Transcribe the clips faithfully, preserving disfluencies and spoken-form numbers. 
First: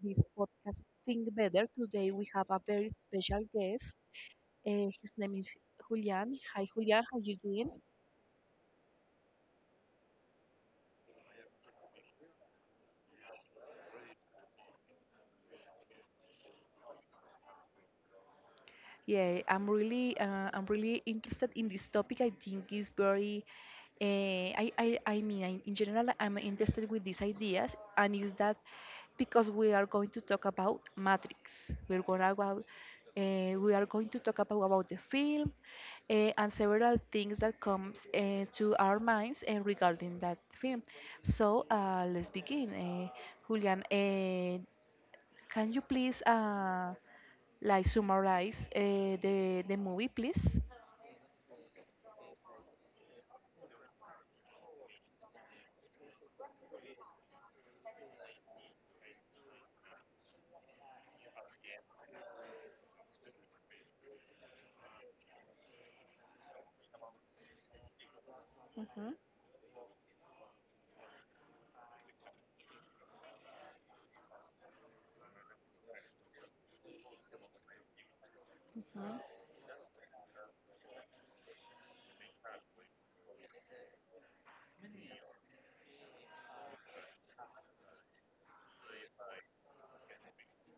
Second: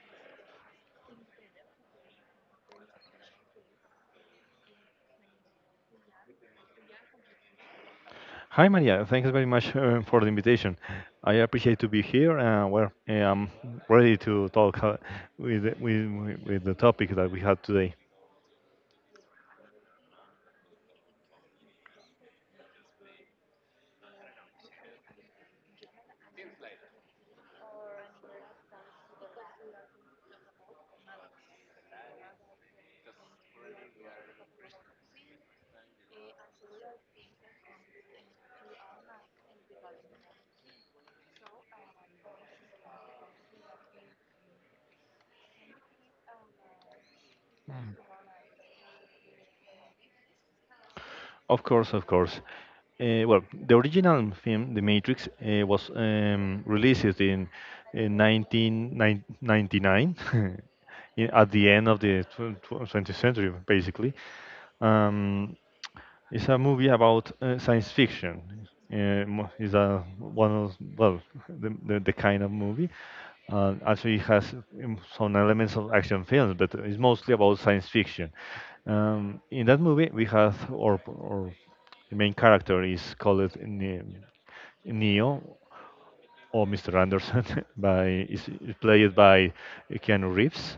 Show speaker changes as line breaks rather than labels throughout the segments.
this podcast Think Better. Today we have a very special guest. Uh, his name is Julian. Hi Julian, how you doing?
Hi Maria, thanks very much uh, for the invitation. I appreciate to be here, and well, eh, I'm ready to talk uh, with, with with the topic that we had today.
Yeah, I'm really uh, I'm really interested in this topic. I think it's very uh, I, I I mean I, in general I'm interested with these ideas and is that because we are going to talk about Matrix. We're gonna go out, uh, we are going to talk about, about the film uh, and several things that comes uh, to our minds uh, regarding that film. So uh, let's begin. Uh, Julian, uh, can you please uh, like summarize uh, the the movie, please.
Of course, of course. Uh, well, the original film, The Matrix, uh, was um, released in, in nineteen ninety-nine, in- at the end of the tw- tw- twentieth century, basically. Um, It's a movie about uh, science fiction.
Mhm,
Uh, mo- it's a one of well the, the, the kind of movie. Uh, actually, it has um, some elements of action films, but it's mostly about science fiction.
mhm,
Um, in that movie, we have our, our main character is called uh, Ne- Neo, or mister Anderson by is played by Keanu Reeves.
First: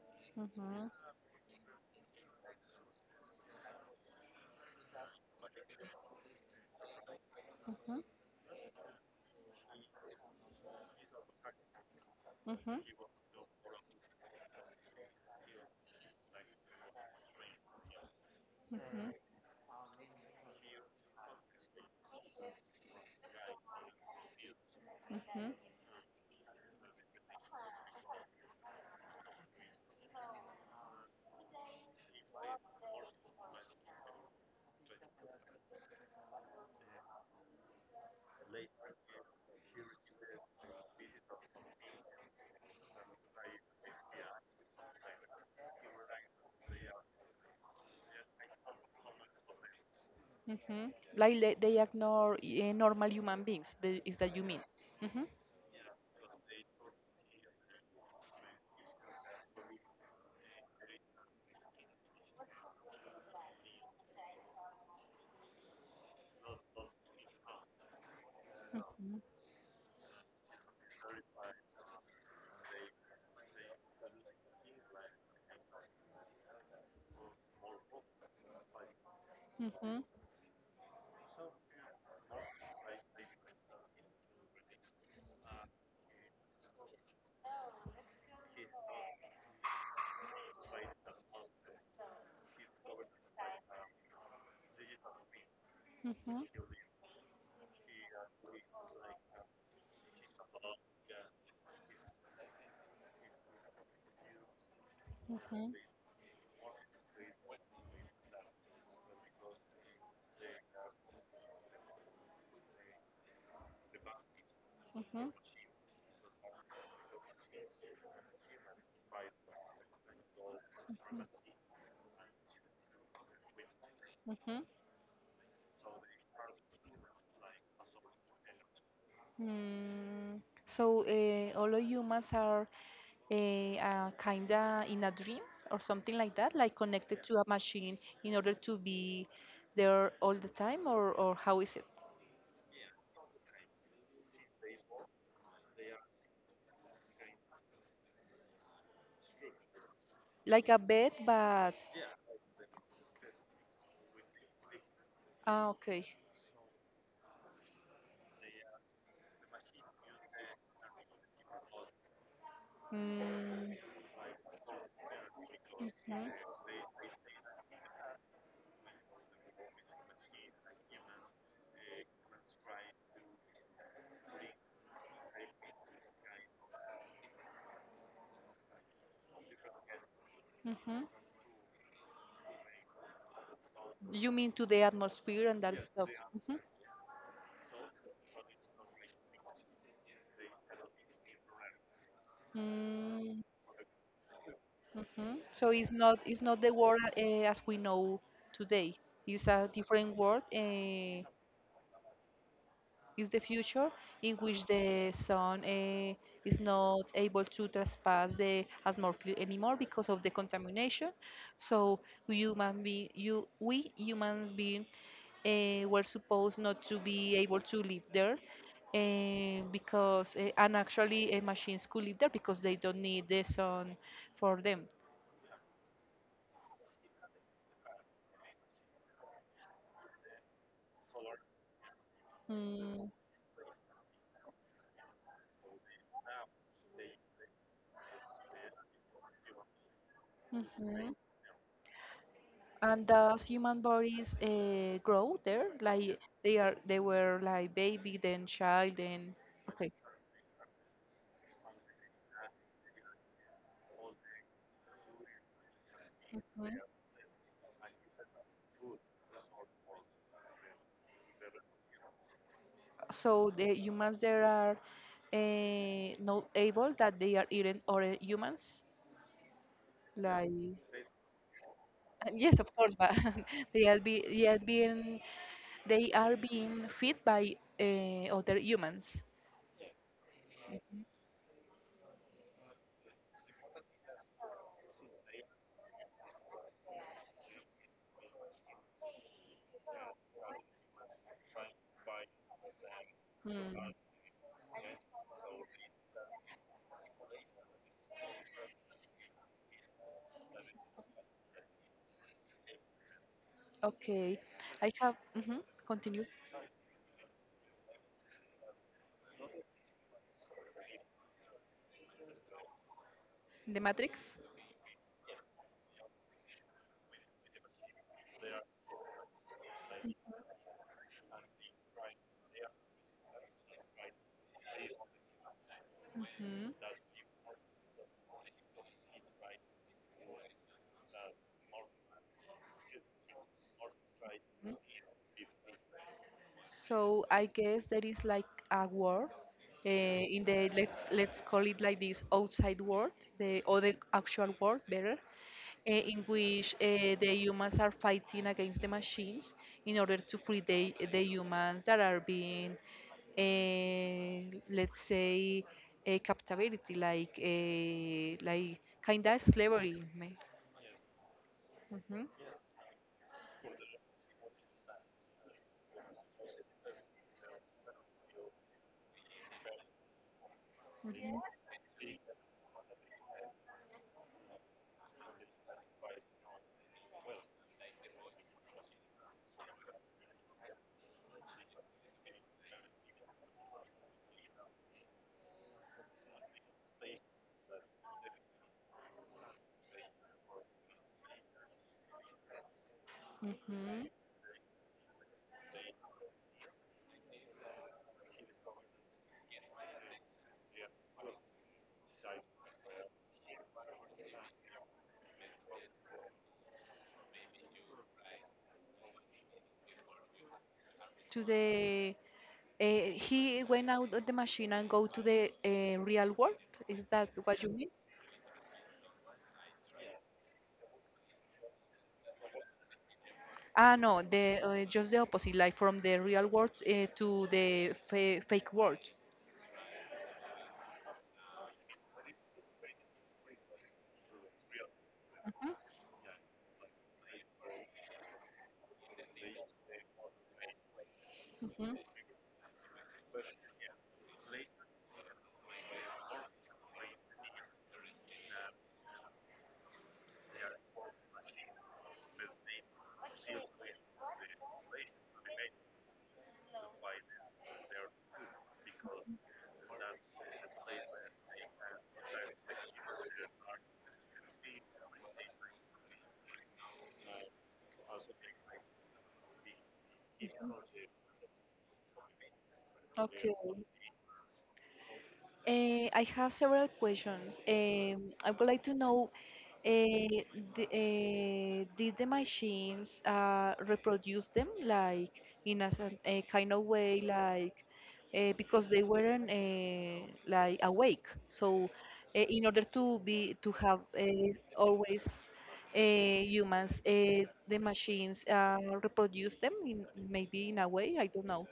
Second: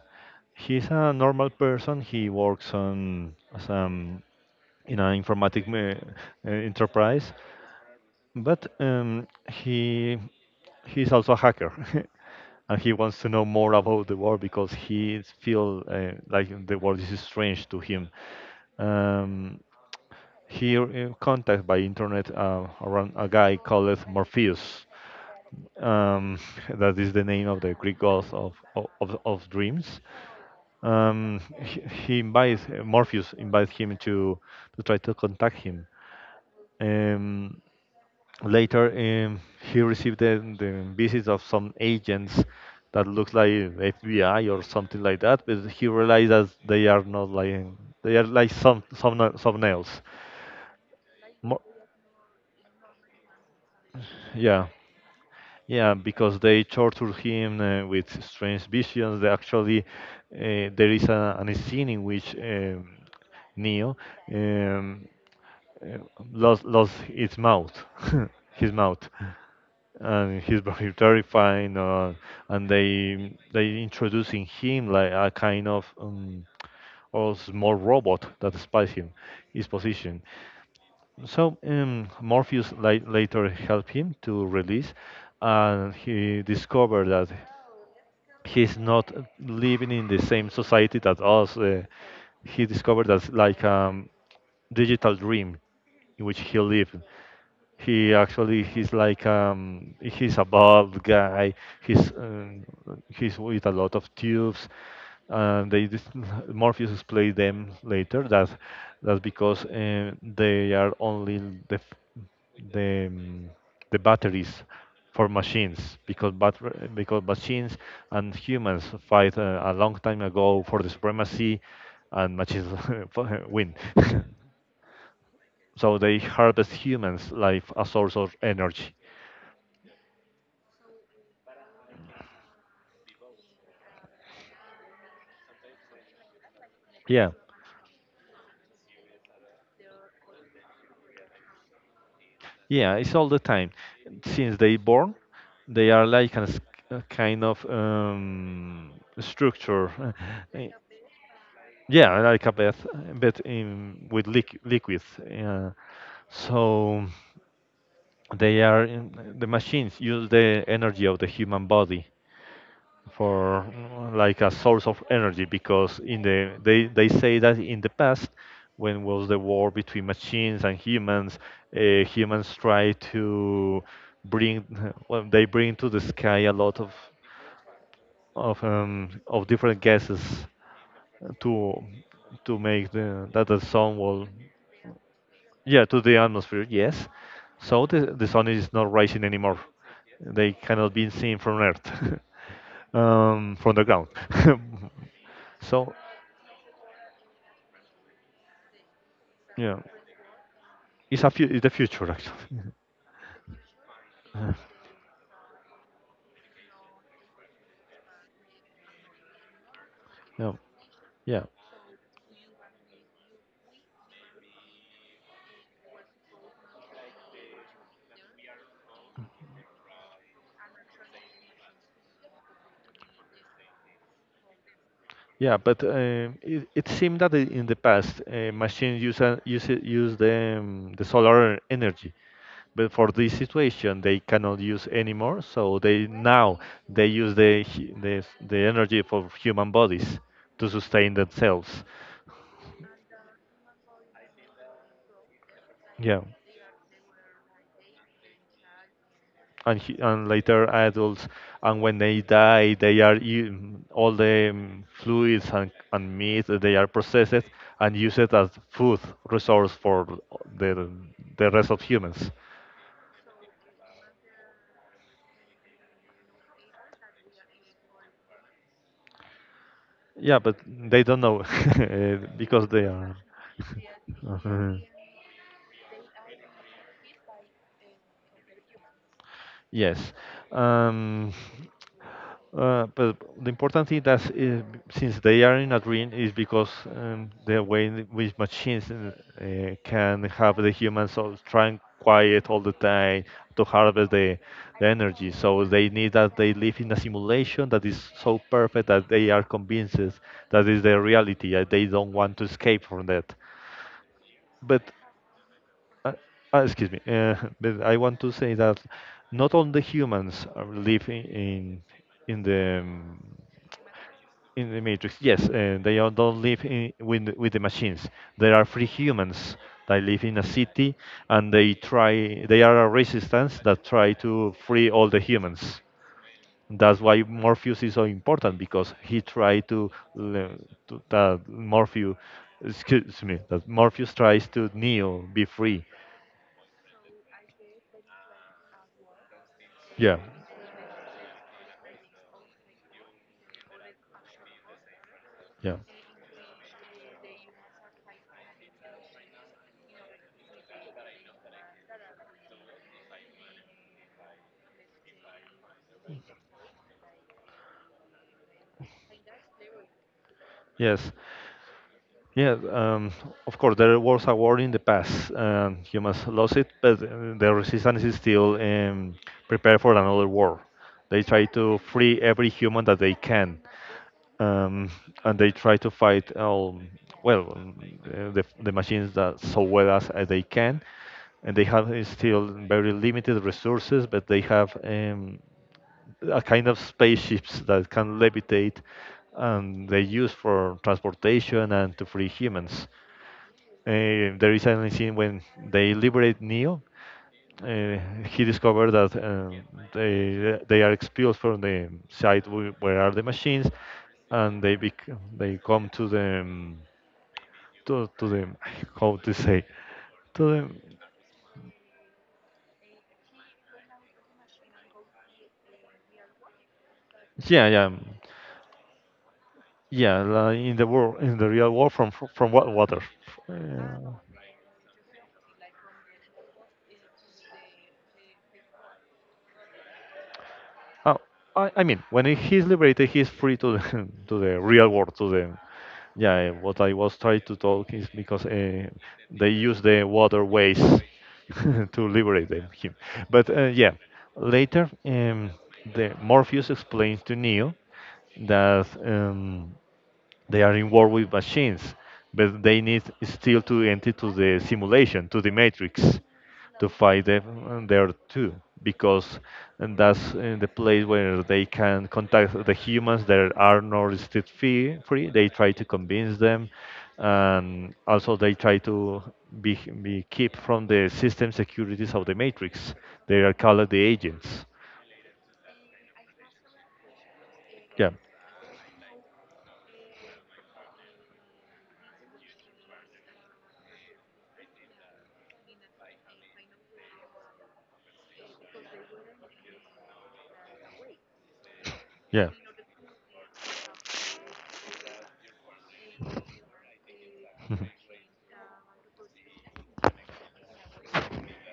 He's
mhm,
a normal person. He works on some in an informatic uh, uh, enterprise,
mhm,
but um, he he's also a hacker,
mhm,
and he wants to know more about the world because he feels uh, like the world is strange to him.
mhm,
Um, he uh, contacted by internet uh, around a guy called Morpheus.
mhm,
Um, that is the name of the Greek god of, of, of dreams. Um, he, he invites Morpheus invites him to to try to contact him. Um, Later, um, he received the, the visits of some agents that looks like F B I or something like that, but he realized that they are not like they are like some some some nails.
mhm. Like le-
Mo-
they ignore uh, normal human beings. The, is that you mean?
yeah,
Mhm,
yeah, because they torture him uh, with strange visions. They actually, uh, there is a, an scene in which um, Neo um, uh, lost lost its mouth, his mouth,
mhm,
and he's very terrifying. Uh, and they they introducing him like a kind of um, or small robot that spies him, his
mhm,
position. So um, Morpheus la- later helped him to release, and he discovered that he's not living in the same society that us. Uh, he discovered that's like um, digital dream in which
mhm,
he lived. He actually he's like um he's a bald guy. He's um, he's with a lot of tubes. And
mhm,
they dis- Morpheus explained them later that that's because uh, they are only the f- the um, the batteries for
mhm,
machines because batter- because machines and humans fight uh, a long time ago for the supremacy and machines win.
mhm.
So they harvest humans' life a source of energy.
Mm, so uh, all of humans are eh, uh, kinda in a dream or something like that, like connected
Yeah,
to a machine in order to be there all the time, or or how is it?
yeah, it's all the time. Since they born, they are like a, s- a kind of um, structure.
Like
eh,
a bed, but
Yeah, like a bath, but in with liqu liquids.
ah,
Yeah.
okay.
So they are in, the machines use the energy of the human body for
Mm,
mm, like a source of energy because in
hmm,
the they, they say that in the past when was the war between machines and humans uh, humans try to bring well, they bring to the sky a lot of of um, of different gases
hmm.
to to make the that the sun will
You mean to the atmosphere and that
yeah to
stuff.
the
Hmm.
atmosphere yes so the, the sun is not rising anymore, they cannot be seen from earth
Mm,
um, from the ground
hmm. So it's
So
not, it's not the world uh, as we know today. It's a
yeah,
different world. Uh,
it's a fu- it's the future actually.
it's the future in
Uh,
which the sun uh, is not able to trespass the atmosphere anymore because of the
yeah,
contamination.
yeah,
So human be you we humans being uh, were supposed not to be able to live there eh, because eh, and actually uh, machines could live there because they don't need the sun for them.
yeah. But um, it, it seemed that i- in the past, uh, machines use a- use it- use the um, the solar energy, but for
Mm,
this situation they cannot use anymore. So they now they use the hu- the the energy for human bodies to
mhm.
sustain themselves.
And thus human bodies uh, grow there, like
Yeah.
they are they were like baby, then child, then
and
okay.
hu- and later adults, and when they die they are u- all the um, fluids and, and meat that they
Mhm.
are processed and used as food resource for the the rest of humans.
So the humans there are uh, not able that they are eating other humans,
Yeah,
like.
but
Uh,
they don't know eh,
Yes,
because
of
they
course, but
are
they are be they are
Uh-huh.
being. They are being fed by uh, other humans.
Yes. um Uh, but the important thing that is, since they are in a dream is because um, the way in which machines uh, uh, can have the humans soul trying quiet all the time to
Hmm.
harvest the, the energy. So they need that they live in a simulation that is so perfect that they are convinced that is their reality. Uh, they don't want to escape from that.
Okay. I
But
have. Mhm,
uh,
continue.
uh, excuse me, uh, but I want to say that not all the humans are living in in the um,
In the Matrix.
in the Matrix, yes, and they all don't live in, with the- with the machines. There are free humans that live in a city, and they try. They are a resistance that try to free all the humans.
Mhm.
That's why Morpheus is so important because he tried to, le- to that Morpheus, excuse me, that Morpheus tries to
Mhm.
Neo be free.
So I guess there is like a war
Yeah,
uh, in the let's let's call it like this outside world, the or the actual world better,
yeah,
uh, in which uh, the humans are fighting against the machines in order to free the, the humans that are being, uh, let's say, uh, captivity, like uh, like kind of slavery.
yes.
Mm-hmm.
Yeah, um, of course, there was a war in the past, and humans lost it, but uh, the resistance is still um, prepared for another war. They
Hmm,
try to free every human that they can, um, and they try to fight all, well, um, uh, the, the machines that so well as, as they can, and they have uh, still very limited resources, but they have um, a kind of spaceships that can levitate and they use for transportation and to free humans.
hmm.
Uh, there is a scene when they liberate Neo. Uh, he discovered that uh, they they are expelled from the site wh- where are the machines, and they bec- they come to the um, to to the how to say to the
To the uh, he went out of the machine and go to the uh, real world. Is that what
yeah
you
yeah
mean?
yeah like in the world in the real world from from what water.
Ah,
Uh,
no, the uh, just the opposite, like from the real world uh, to the fa fake world.
Oh, I, I mean, when he's liberated, he's free to the, to the real world. To the
Mm-hmm.
yeah, eh, what I was trying to talk is because uh, they use the waterways
Mhm.
to liberate them, him. But uh, yeah, later, um, the Morpheus explains to Neo that. Um, they are in war with machines, but they need still to enter to the simulation, to the matrix, to fight them there too, because and that's uh, the place where they can contact the humans that are not still free. free. They try to convince them, and also they try to be, be keep from the system securities of the matrix. They are
Okay.
called the agents.
Eh, I have several questions.
Yeah,
Um, I would like to know, eh, the, eh, did the machines uh, reproduce them like in a, some- a kind of way, like eh, because they weren't eh, like awake. So, eh,
yeah.
in order to be to have eh, always eh, humans, eh, the machines uh, reproduce them in maybe in a way. I don't know.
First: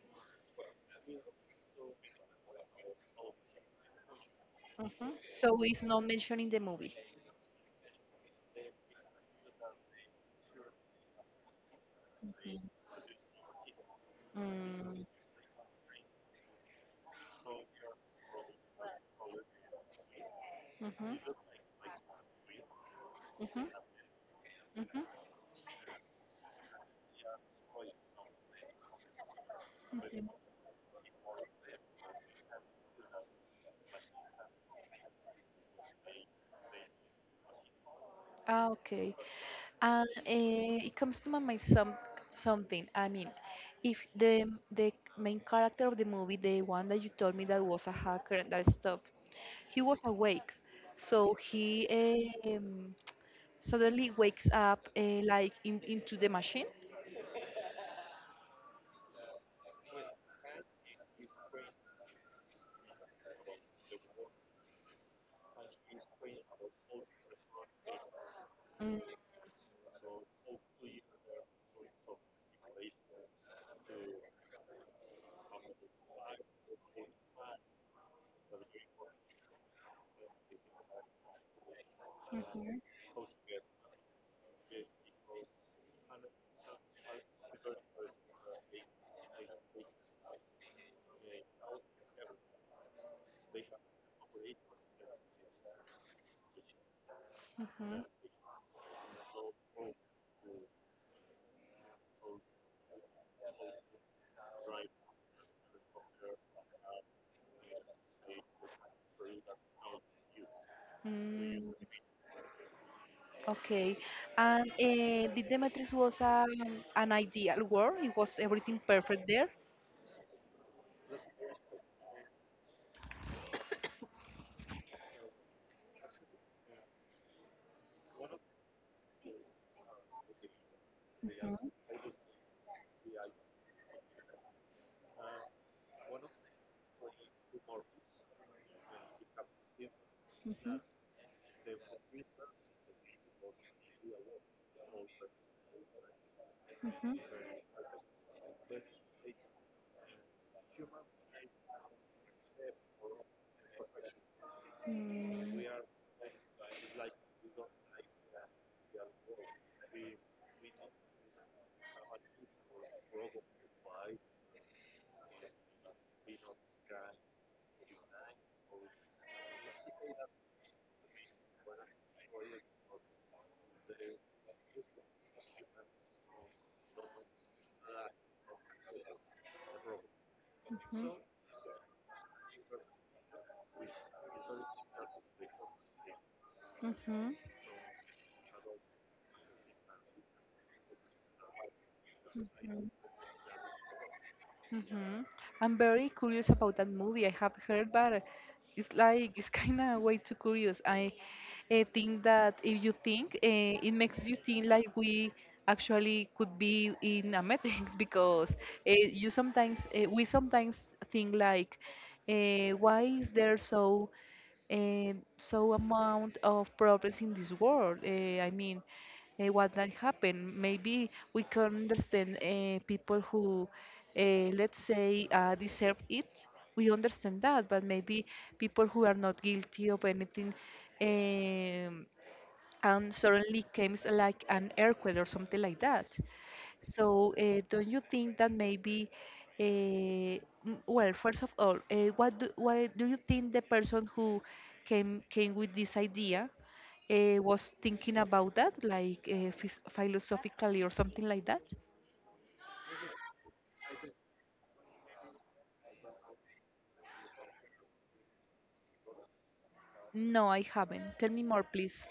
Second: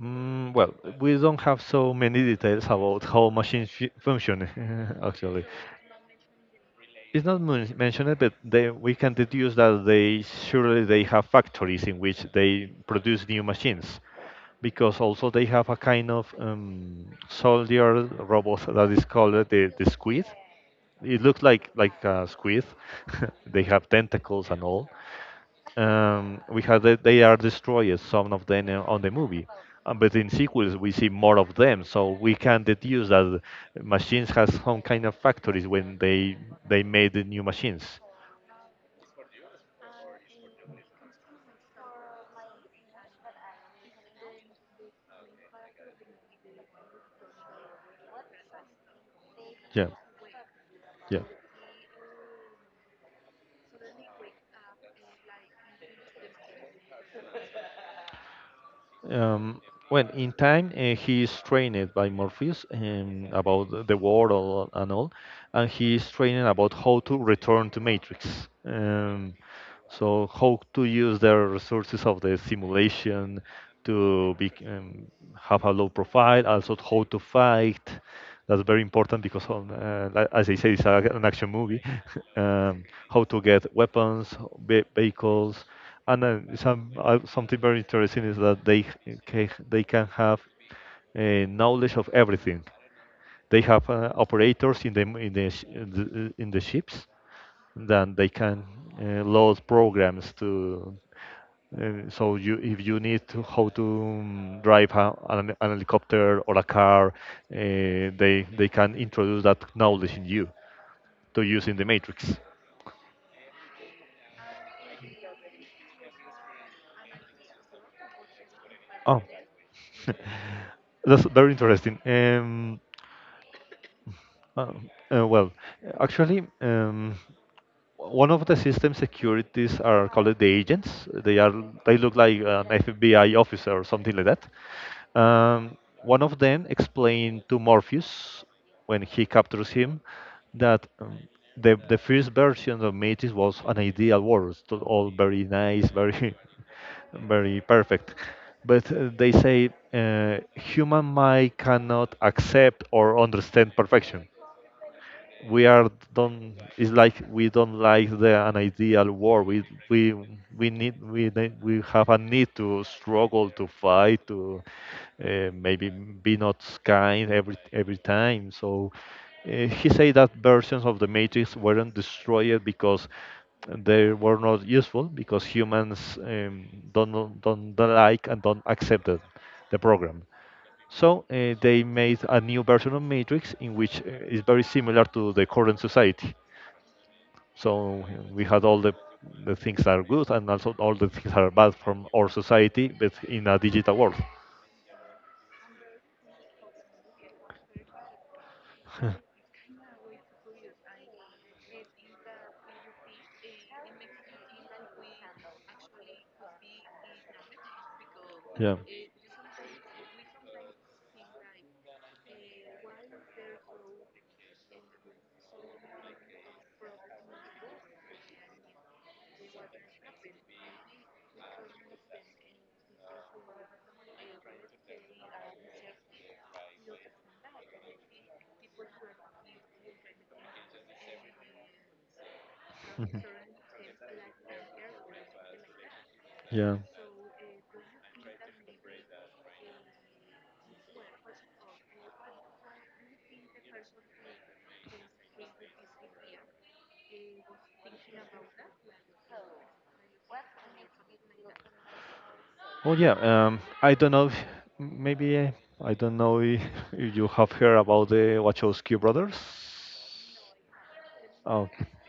Mm, well, we don't have so many details about how machines fu- function,
Hmm.
actually.
So it's not mentioned in the movie.
It's not men- mentioned, but they, we can deduce that they surely they have factories in which they produce new machines, because
Mm-hmm.
also they have a kind of um, soldier robot that is called the, the squid. It
Mm-hmm.
looks like like a squid. They
Mm-hmm.
have tentacles and all.
Mm-hmm.
Um, we have that they are destroyed, some of them uh, on the movie. Uh, but
Hmm.
in sequels we see more of them, so we can deduce that machines has some kind of factories when they they made the new machines.
Ah, okay. And uh, it comes to my mind some something. I mean, if the the main character of the movie, the one that you told me that was a hacker and that stuff, he
Yeah,
was awake,
yeah.
so he um, suddenly wakes up uh, like in, into the machine.
Um, well, in time, uh, he is trained by Morpheus um, about the world and all, and he is trained about how to return to Matrix.
Mm-hmm.
Um, so how to use the resources of the simulation to be, um, have a low profile, also how to fight. That's very important because, on, uh, like, as I say, it's a, an action movie. um, how to get weapons, ve- vehicles. And then some uh, something very interesting is that they ca- they can have uh, knowledge of everything. They have uh, operators in the in the sh- in the in the ships. Then they can uh, load programs to. Uh, so you if you need to how to um, drive a, an, an helicopter or a car, uh, they they can introduce that knowledge in you to use
Mm-hmm.
in the matrix.
Okay. And uh, the Demetrius was um, an ideal world? It was everything
Oh,
perfect there?
that's very interesting. Um, Um, uh, well, actually, um, one of the system securities are called the agents. They are
Mm-hmm.
they look like an F B I officer or something like that. Um, one of them explained to Morpheus when he captures him
Hmm.
that um, the the first version of Metis was an ideal world, so all very nice, very very perfect. But uh, they say uh, human mind cannot accept or understand perfection, we are don't it's like we don't like the an ideal war, we we we need we need, we have a need to struggle to fight to uh, maybe be not kind every every time. So uh, he said that versions of the matrix weren't destroyed because they were not useful because humans um, don't don't don't like and don't accept the the program. So uh, they made a new version of Matrix in which uh, is very similar to the current society.
Mm-hmm. hmm,
So uh, we had all the, the things that are good and also all the things that are bad from our
hmm,
society, but in a digital world.
hmm. I'm very curious about that movie. I have heard, but it's like it's kind of way too curious. I, uh think that if you think, uh, it makes you think like we actually could be in a matrix because
Yeah,
uh, you sometimes uh, we sometimes think like, uh, why is there so eh, so amount of problems in this world. eh, I mean, eh, what that happened? Maybe we can understand eh, people who, eh, let's say, uh, deserve it. We understand that, but maybe people who are not guilty of anything, um, and suddenly comes like an earthquake or something like that.
yeah.
So, uh, don't you think that maybe, uh, m- well, first of all, uh, what do, what do you think the person who came came with this idea uh, was thinking about that, like uh, phys philosophically or something like that?
Oh yeah, um, I don't know. If, m- Maybe uh, I don't know if, if you have heard about the Wachowski brothers.
No, I haven't. Tell me more,
Oh,
please.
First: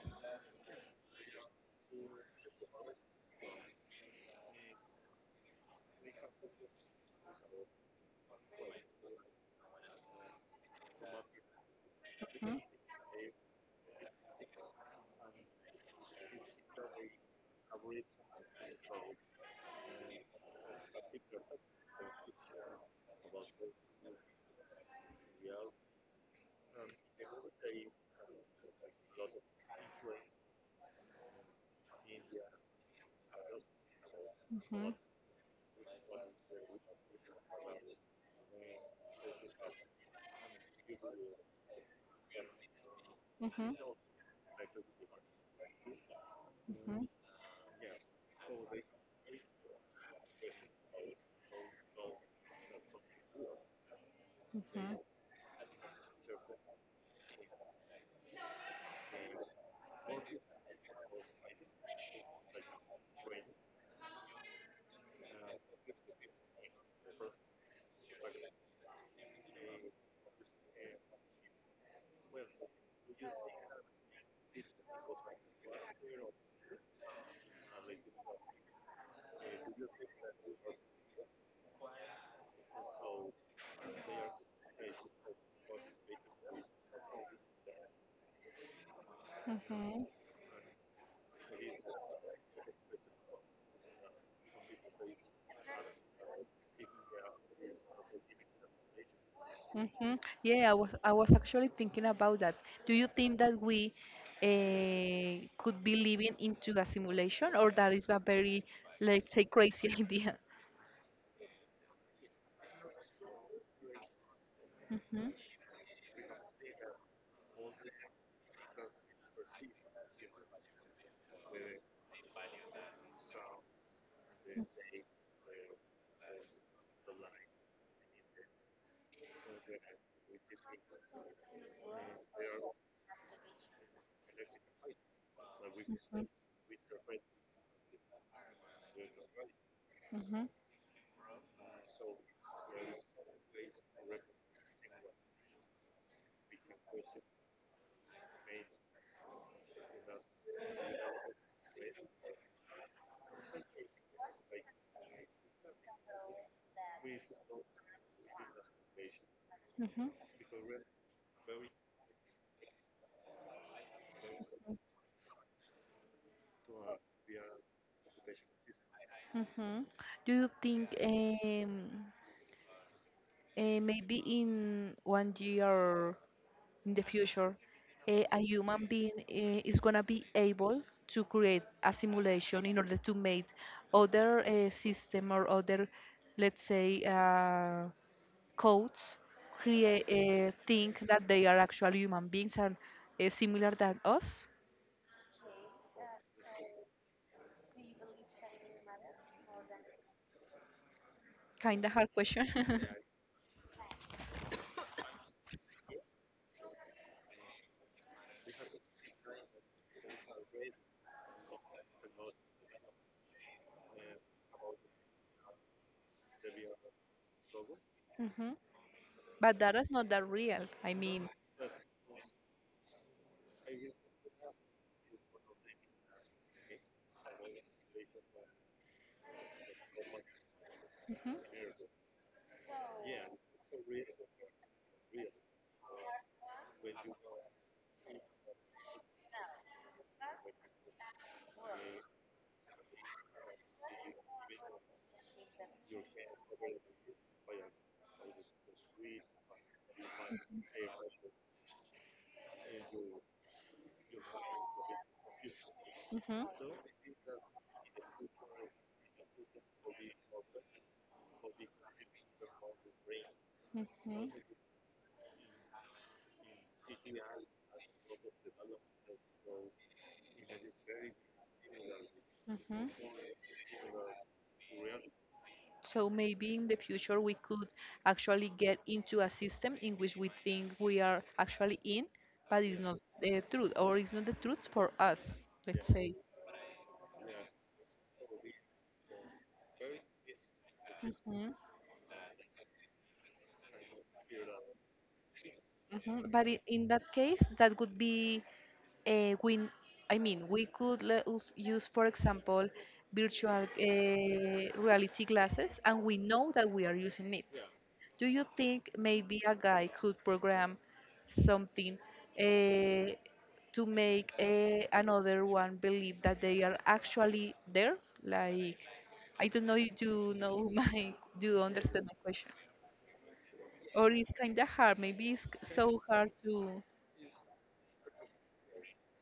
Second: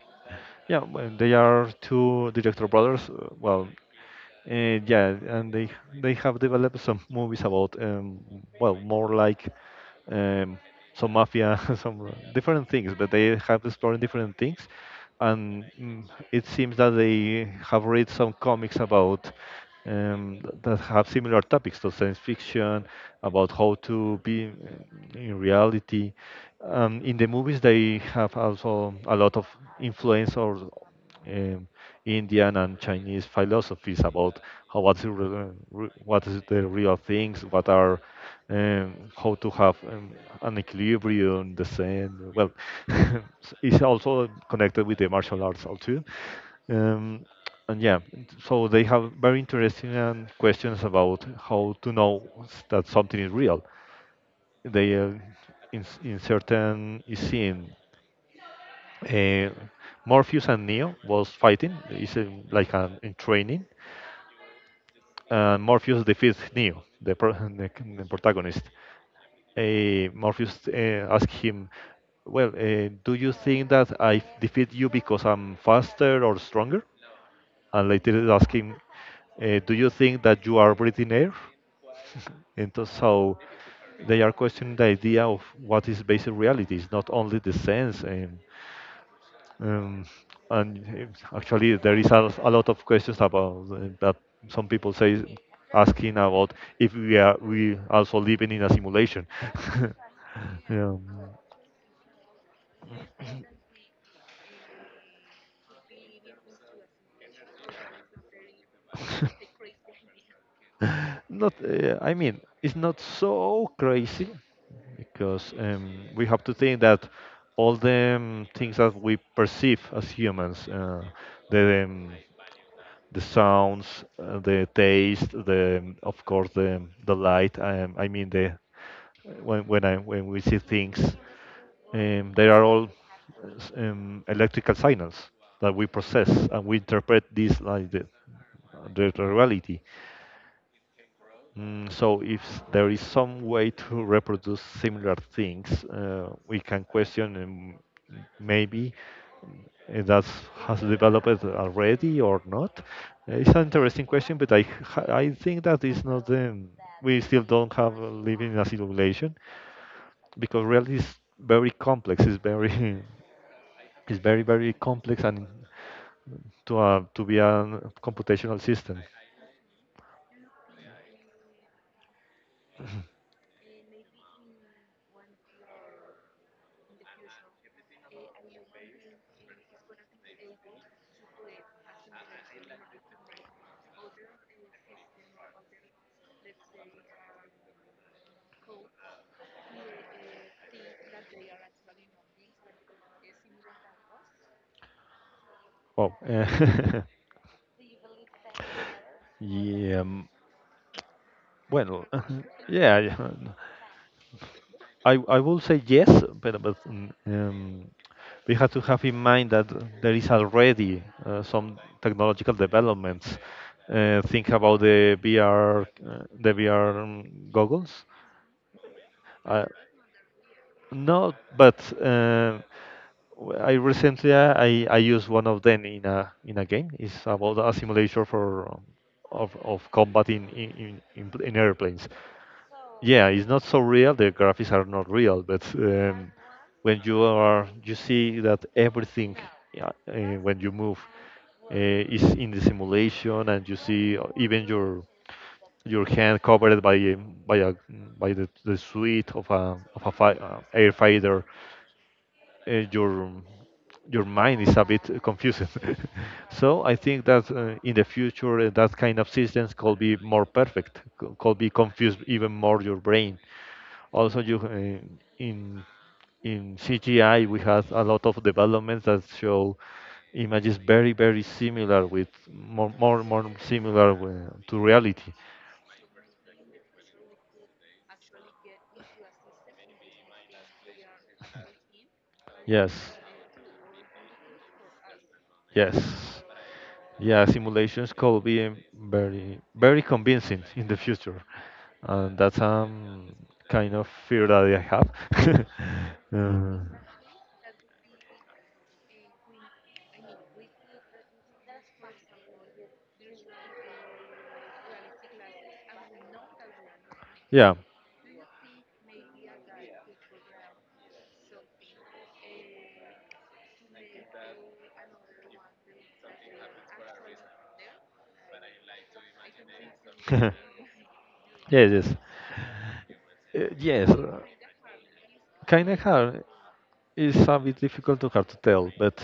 yeah, well, they are two director brothers. uh, Well, uh, yeah, and they they have developed some movies about um, well, more like um, some mafia, some
Mhm,
different things, but they have explored different things, and mm, it seems that they have read some comics about um, th- that have similar topics to science fiction, about how to be uh, in reality. Um, in the movies, they have also a lot of influence or um, Indian and Chinese philosophies about how
mhm,
what's the, re- re- what is the real things, what are um, how to have um, an equilibrium, the same. Well,
mhm,
it's also connected with the martial arts also.
mhm,
Um, and yeah, so they have very interesting um, questions about how to know that something is real. They
mhm,
uh, in, in certain scene uh, Morpheus and Neo was fighting. It's uh, like an, in training. And Morpheus defeats Neo, the, pro- the, the protagonist. Uh, Morpheus uh, asks him, "Well, uh, do you think that I defeat you because I'm faster or stronger?" And later asks him, uh, "Do you think that you are breathing air?" And thus, so they are questioning the idea of what is basic reality. It's not only the sense. Um, Um,
mhm.
and it's- actually, there is a, a lot of questions about uh, that. Some people say asking about if we are we also living in a simulation.
Hmm. Yeah, I was,
Yeah.
I was actually thinking about that. Do you think that we uh, could be living into a simulation, or that is a very, let's say, crazy idea?
not, uh, I mean, it's not so crazy
Hmm,
because um, we have to think that all the um, things that we perceive as humans, uh, the um, the sounds, uh, the taste, the um, of course the um, the light. Um, I mean the when when I when we see things, um, they are all s- um, electrical signals that we process and we interpret this like the the reality.
hmm,
Mm, so if s- there is some way to reproduce similar things, uh, we can question um, maybe uh, that has developed already or not. Uh, It's an interesting question, but I h- I think that is not the we still don't have uh, living in a simulation,
hmm,
because reality is very complex. It's very it's very very complex and to uh, to be a computational system.
hmm, hmm. Do you think um, uh, maybe in one year in the future, eh, a human being eh, is going to be able to create a simulation in order to make other uh, system or other, let's say, uh, codes create uh, think that they are actual human beings and uh, similar than us.
Oh, uh, yeah. um,
Kind of
Well,
hard question.
yeah. Yeah. I, I will say yes, but, but mm, um, we have to have in mind that there is already uh, some technological developments. Uh, think about the V R, uh, the V R um, goggles.
Hmm. But
Uh,
that is not that real. I
no,
mean,
but uh, w- I recently uh, I, I used one of them in a in a game. It's about a simulator for um, of, of combat in in, in, in
mhm.
pl- in airplanes. Yeah, it's not so real. The graphics are not real, but um, when you are, you see that everything, yeah, uh, when you move uh, is in the simulation, and you see uh, even your your hand covered by a, by a by the, the suite of a of a fi- uh, air fighter. Uh, your your mind is a bit confusing.
Mhm.
So I think that uh, in the future uh, that kind of systems could be more perfect, c- could be confused even more your brain.
Mhm.
Also, you uh, in in C G I we have a lot of developments that show images very very similar with more
Mhm.
more more similar uh, to reality.
So maybe in the future we could actually get into a system in which we think we are actually in, but it's
Yes,
not the truth, or it's not the truth for us, let's
yes,
say.
yeah. Simulations could be um, very very convincing in the future,
Mm-hmm.
and that's um kind of fear that I have.
Mhm, but i-
uh,
in that case, that would be uh, we. I mean, we could le- us- use, for example, virtual uh, reality glasses, and we know that we are using it.
yeah.
Do you think maybe a guy could program something uh, to make uh, another one believe that they are actually there? Like, I don't know if you
Yes,
know my, do you understand
yes.
my question?
Uh, yes,
Or it's kind of hard. Maybe it's
kind of
so hard
hard.
to.
It's a bit difficult to hard to tell, but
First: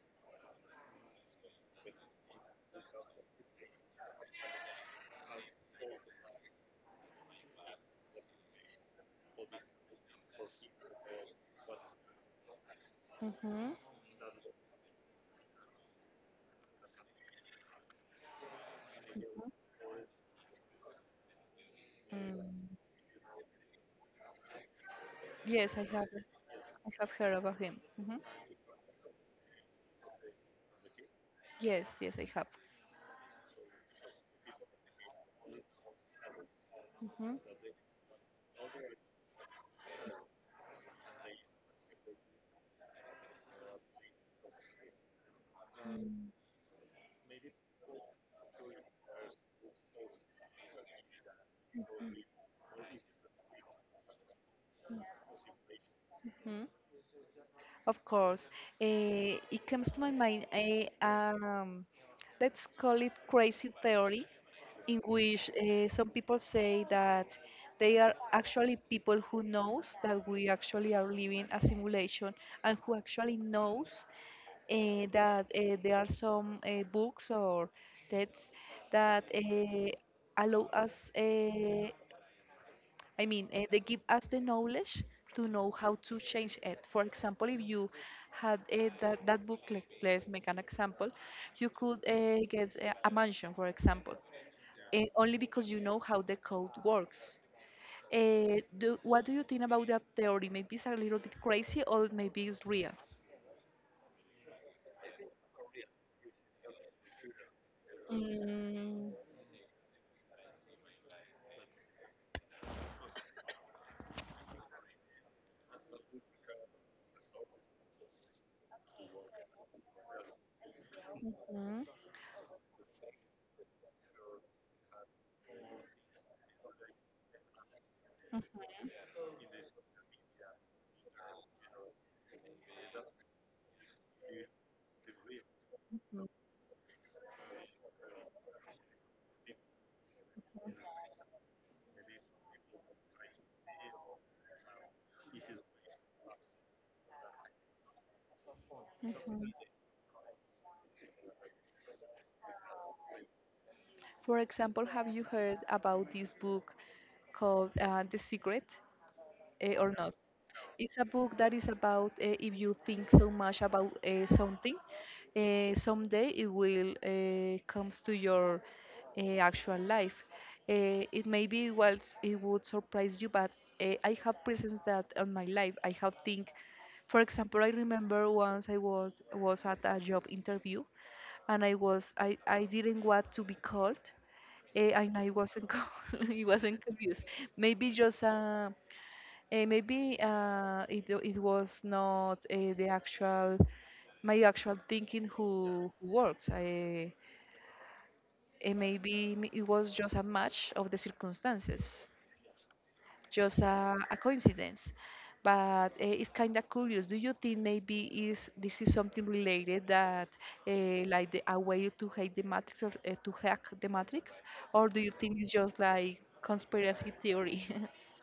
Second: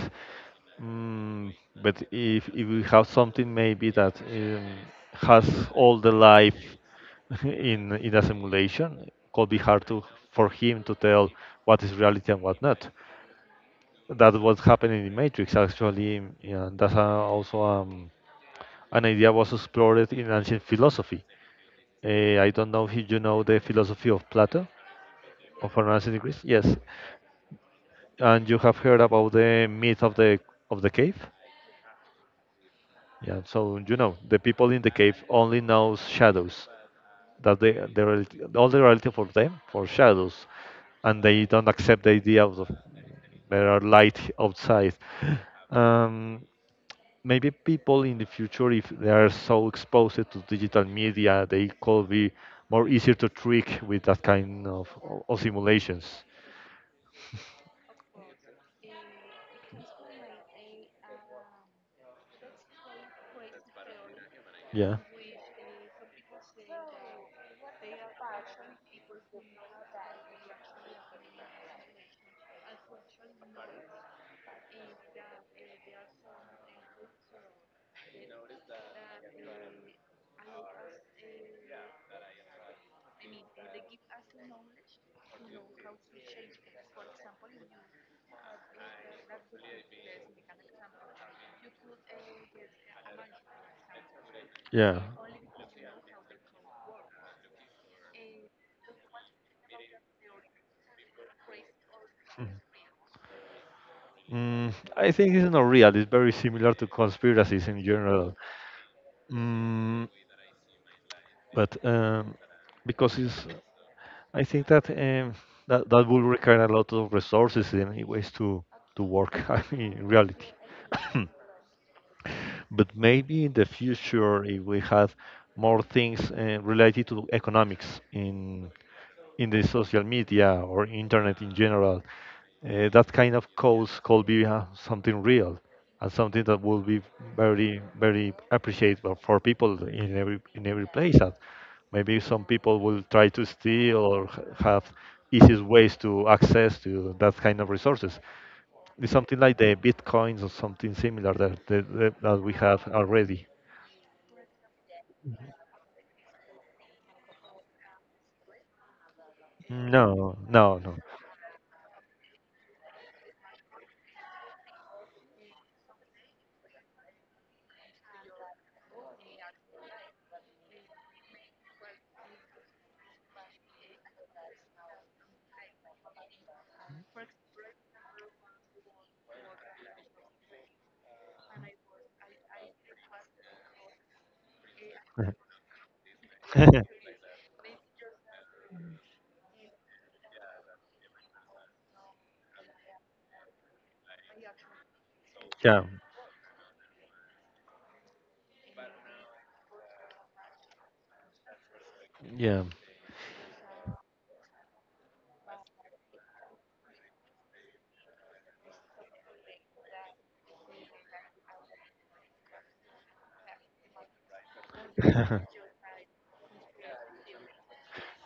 mm, but if if we have something maybe that um, has all the life in in a simulation, could be hard to for him to tell what is reality and what not.
Mm-hmm.
That what happened in the Matrix actually. Yeah, that's a, also um, an idea was explored in ancient philosophy. Uh, I don't
Mm.
know if you know the philosophy of Plato of
Yes, I have.
ancient Greece. Yes,
I have heard about him. Hmm.
and you have heard about the myth of the of the cave.
Yes, yes, I have.
Yeah, so you know, the people in the cave only knows shadows.
Mm-hmm.
That they the reality, all the reality for them for shadows, and they don't accept the idea of the, there are light outside. Um, maybe people in the future, if they are so exposed to digital media, they could be more easier to trick with that kind of, of simulations.
Mm-hmm. Of course, eh, it comes to my mind a um, let's call it crazy theory,
Yeah.
in which uh, some people say that they are actually people who knows that we actually are living a simulation and who actually knows uh, that uh, there are some uh, books or texts that uh, allow us uh, I mean, eh, they give us the knowledge to know how to change it. For example, if you had eh, that, that book, let's, let's make an example, you could uh, get a, a mansion, for example,
Yeah.
eh, only because you know how the code works. Uh, do, what do you think about that theory? Maybe it's a little bit crazy or maybe
Mm-hmm.
it's real.
Mm, I think it's not real. It's very similar to conspiracies in general.
Mm,
Mm, but um, because it's, I think that um, that that will require a lot of resources in any ways to to work. I mean, in reality.
mhm,
But maybe in the future, if we have more things uh, related to economics in in the social media or internet in general, uh, that kind of cause could be uh, something real and
mhm.
something that will be very very appreciated for for people in every in every place. And maybe some people will try to steal or h- have easiest ways to access to that kind of resources. It's something like the bitcoins or something similar that that, that that we have already.
For example, have you heard about this book called uh, The Secret? Uh, or not.
No, no, no.
It's a book that is about uh, if you think so much about uh, something, uh, someday it will uh, comes to your uh, actual life. Uh, it maybe was it would surprise you, but uh, I have presence that on my life. I have think, for example, I remember once I was was at a job interview, and I was I I didn't want to be called, eh, and I wasn't co- I wasn't confused. Maybe just a uh, maybe uh, it, it was not uh, the actual my actual thinking
Yeah,
who, who works. I, eh, maybe m- it was just a match of the circumstances,
yeah.
just a, a coincidence. But uh, it's kind of curious. Do you think maybe is this is something related that uh, like the, a way to hack the matrix, of, uh, to hack the matrix, or do you think it's just like conspiracy theory?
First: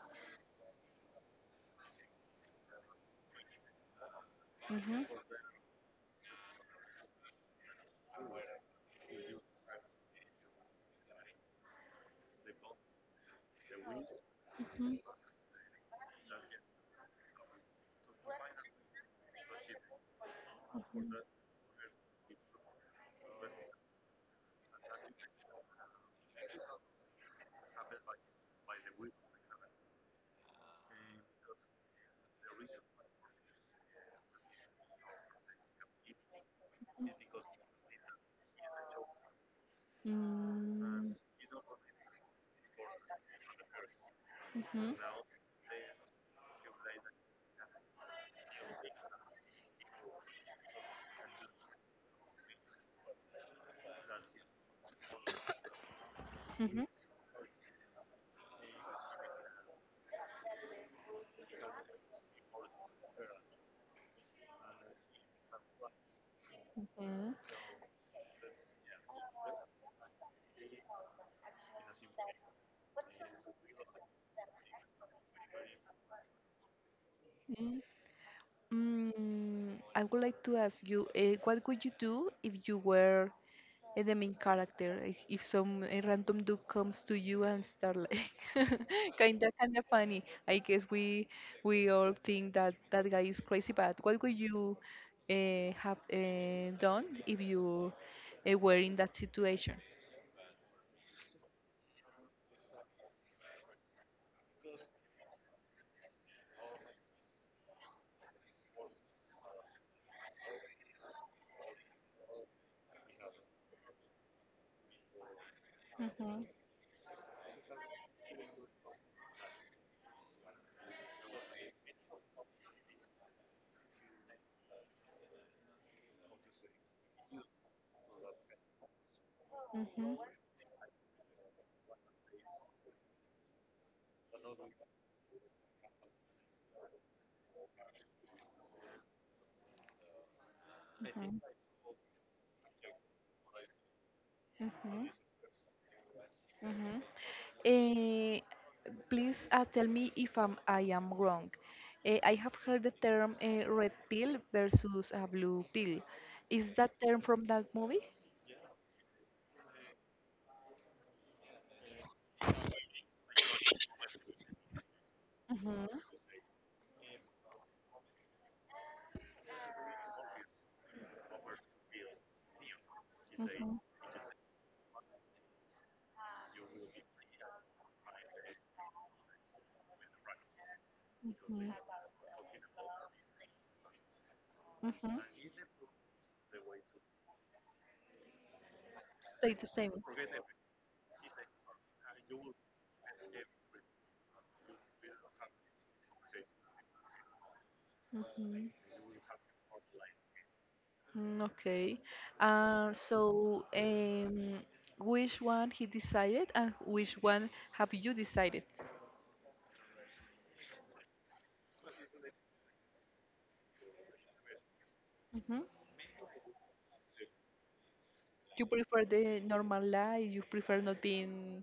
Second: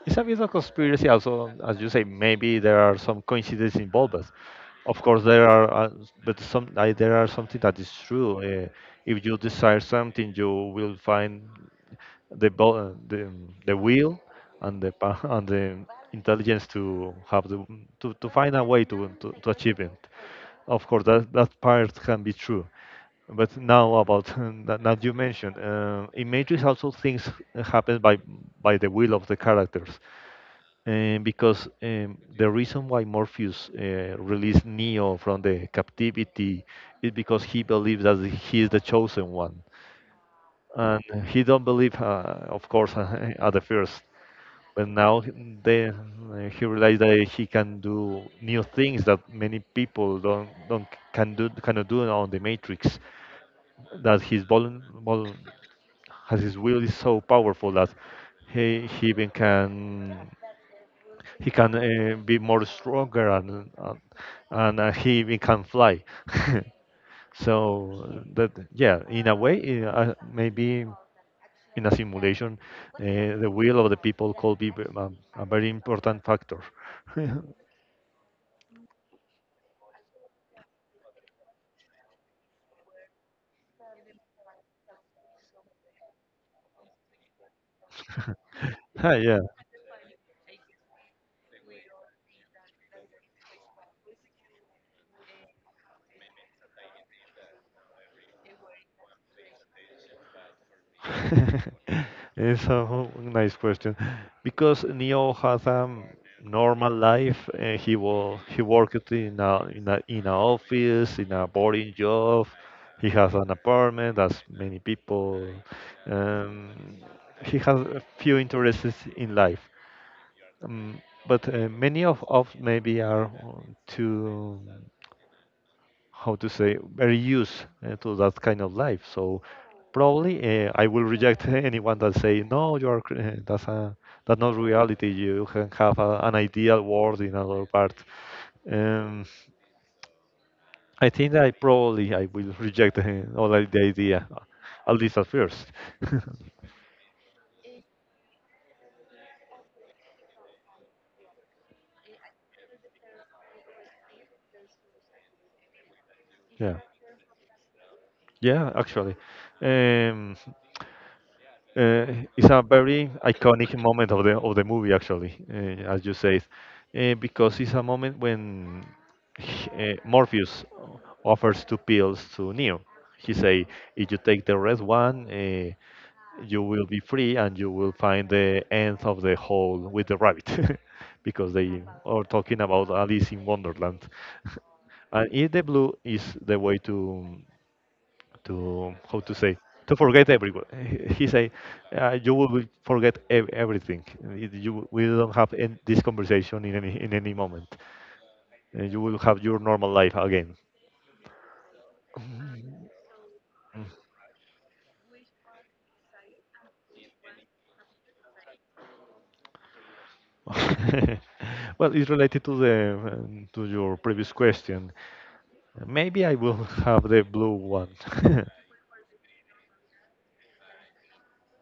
it's a bit of conspiracy. Also, as you say, maybe there are some coincidences involved.
Hmm.
Of course, there are, uh, but some I, there are something that is true. Uh, if you desire something, you will find the bo- uh, the the will and the pa- and the intelligence to have the to, to find a way to, to to achieve it. Of course, that that part can be true. But now about that, that you mentioned, uh, in Matrix also things happen by by the will of the characters. Um, because um, the reason why Morpheus uh, released Neo from the captivity is because he believes that he is the chosen one, and
Mm-hmm.
he don't believe, uh, of course, at the first. But now they, he realized that he can do new things that many people don't don't can do cannot do on the Matrix. That his vol, vol, has his
Mm-hmm.
will is so powerful that he, he even can he can uh, be more stronger and uh, and uh, he even can fly.
Mm,
So that yeah, in a way, uh, uh, maybe in a simulation, uh, the will of the people could be ve- um, a very important factor.
mm, mm, I would like to ask you, uh, what would you do if you were uh, the main character? If, if some a random dude comes to you and start like
Yeah,
kinda kinda funny. I guess we we all think that that guy is crazy, but what would you uh, have uh, done if you uh, were in that situation?
it's a whole- nice question because Neo has a normal life. Uh, he wo he worked in a in a in a office in a boring job. He has an apartment as many people.
Hmm,
Um, he has a few interests in life. Um, but uh, many of of maybe are too, how to say, very used uh, to that kind of life. So
hmm,
probably uh, I will reject anyone that say no, you are cr- uh, that's a that's not reality. You can have a, an ideal world in another part. Um, I think that I probably I will reject uh, all the idea, uh, at
hmm.
least at first.
Mhm. Eh, please uh, tell me if I'm, I am wrong. Eh, I have heard the term uh, red pill versus uh, blue pill. Is
Yeah,
that term from that movie?
yeah, actually. Um, Uh, it's a very iconic moment of the of the movie, actually, uh, as
Hmm,
you said, uh, because it's a moment when h- uh, Morpheus offers two pills to Neo. He say,
hmm,
"If you take the red one, uh, you will be free, and you will find the end of the hole with the rabbit," because
hmm,
they are talking about Alice in Wonderland.
hmm.
And if the blue is the way to to how to
Stay
say
the same.
to forget everyone. He say, uh, you will forget ev- everything. It- You we don't have en- this conversation in any in any moment.
Hmm.
Uh, You will have your normal life again.
Mm, okay. Uh,
Mm.
so, um, which one he decided and which one have you decided?
well, it's related to the um, to your previous question.
Hmm.
Maybe I will have the blue one.
You prefer the normal life? You prefer not being.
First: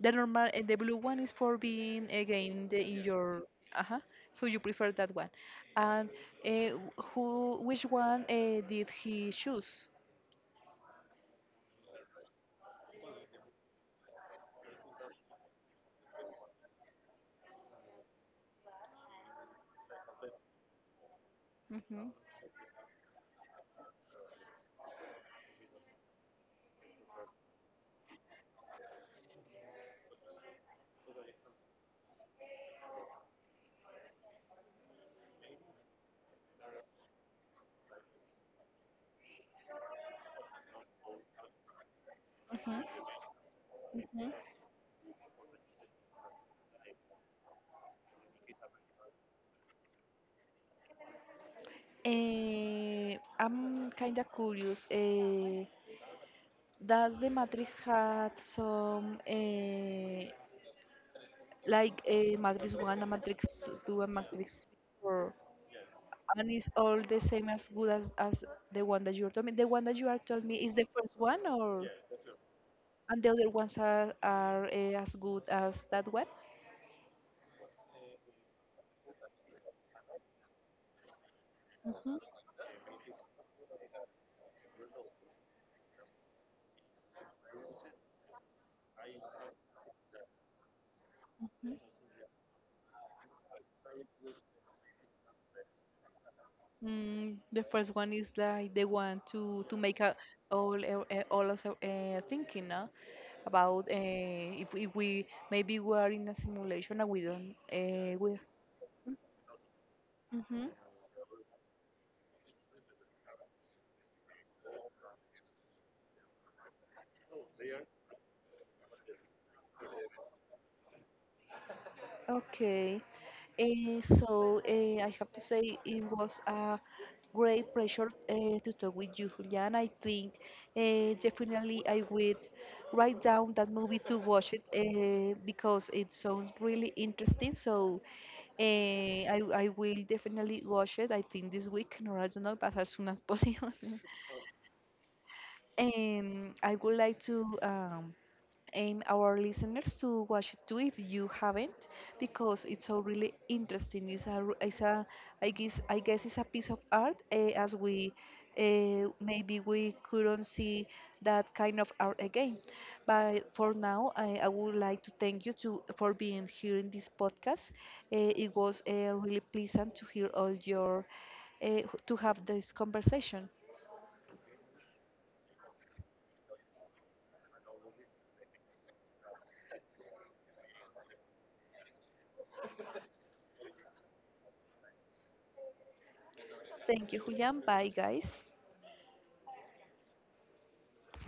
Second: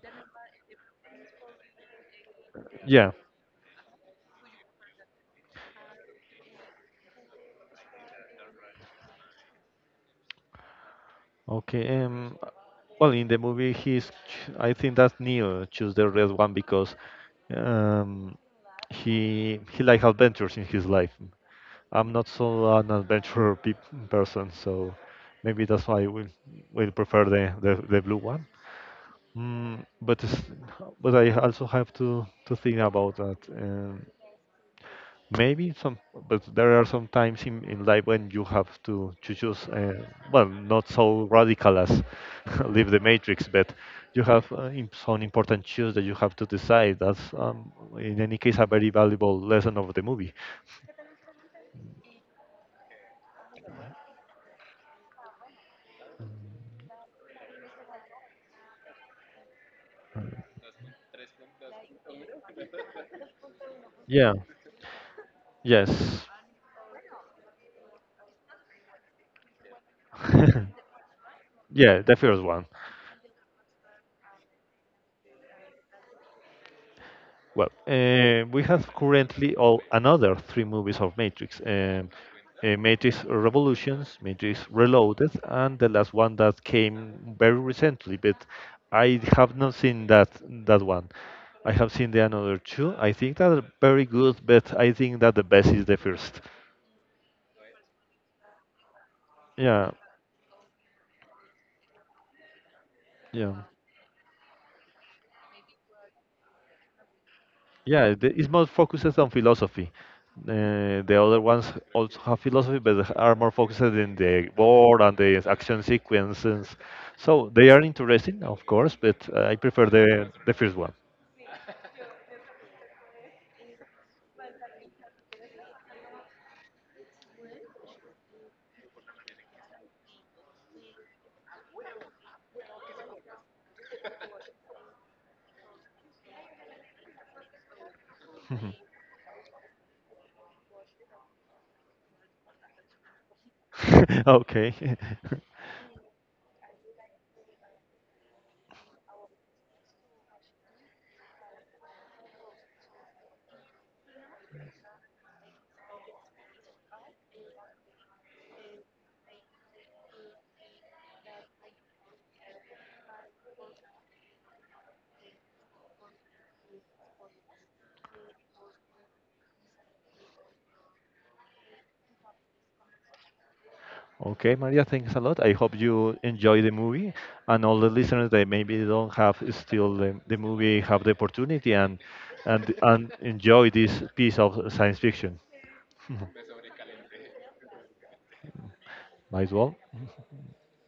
The normal and the blue one is for being again the, in
Yeah.
your uh-huh. So you prefer that one. And uh, who which one uh, did he choose?
Okay. Um, well, in the movie, he's. ch- I think that's Neo choose the red one because um, he he like adventures in his life.
Hmm,
I'm not so an adventurer pe- person, so maybe that's why I will will prefer the, the, the blue one. Mm, but it's, but I also have to to think about that. Uh, Maybe some, but there are some times in, in life when you have to, to choose, uh, well, not so radical as leave the
hmm,
matrix, but you
hmm.
have uh, im- some important choice that you have to decide. That's, um, in any case, a very valuable lesson of the movie.
Eh, I'm kind of curious. Eh, does the matrix have some eh, like a matrix one, a matrix two, a
Yeah,
matrix three, or
yes.
and is all the same as good as as the one that you're telling me? The one that you are telling me is the first one, or?
Yeah, the first one.
And the other ones are, are eh, as good as that one.
Well, uh, we have currently all another three movies of Matrix: um,
Mhm.
uh, Matrix Revolutions, Matrix Reloaded, and the last one that came very recently. But I have not seen that that one. I
Mhm.
have seen the another two. I think that are very good, but I think that the best is the first.
Mm, the first one is like the one to to
Yeah,
make a, all uh, uh, all us uh, uh, thinking no?
yeah.
About uh, if, if we maybe we are in a simulation and we don't
Yeah,
uh,
the-
we
it's more focuses on philosophy.
mhm.
Uh, the other ones also have philosophy, but they are more focused in the war and the action sequences. So they are interesting, of course, but uh, I prefer the the first one.
Okay. Eh, so eh, I have to say it was a great pleasure uh, to talk with you, Julian. I think uh, definitely I would write down that movie to watch it uh, because it sounds really interesting. So uh, I, I will definitely watch it, I think this week, or I don't know, but as soon as possible.
Okay.
And I would like to um, aim our listeners to watch it too if you haven't because it's so really interesting it's a, r- it's a i guess I guess it's a piece of art uh, as we uh, maybe we couldn't see that kind of art again but for now i, I would like to thank you to for being here in this podcast uh, it was uh, really pleasant to hear all your uh, to have this conversation
Okay, Maria, thanks a lot. I hope you enjoy the movie, and all the listeners that maybe don't have still the, the movie have the opportunity and and and enjoy this piece of science fiction.
thank you julian bye guys
Might as well.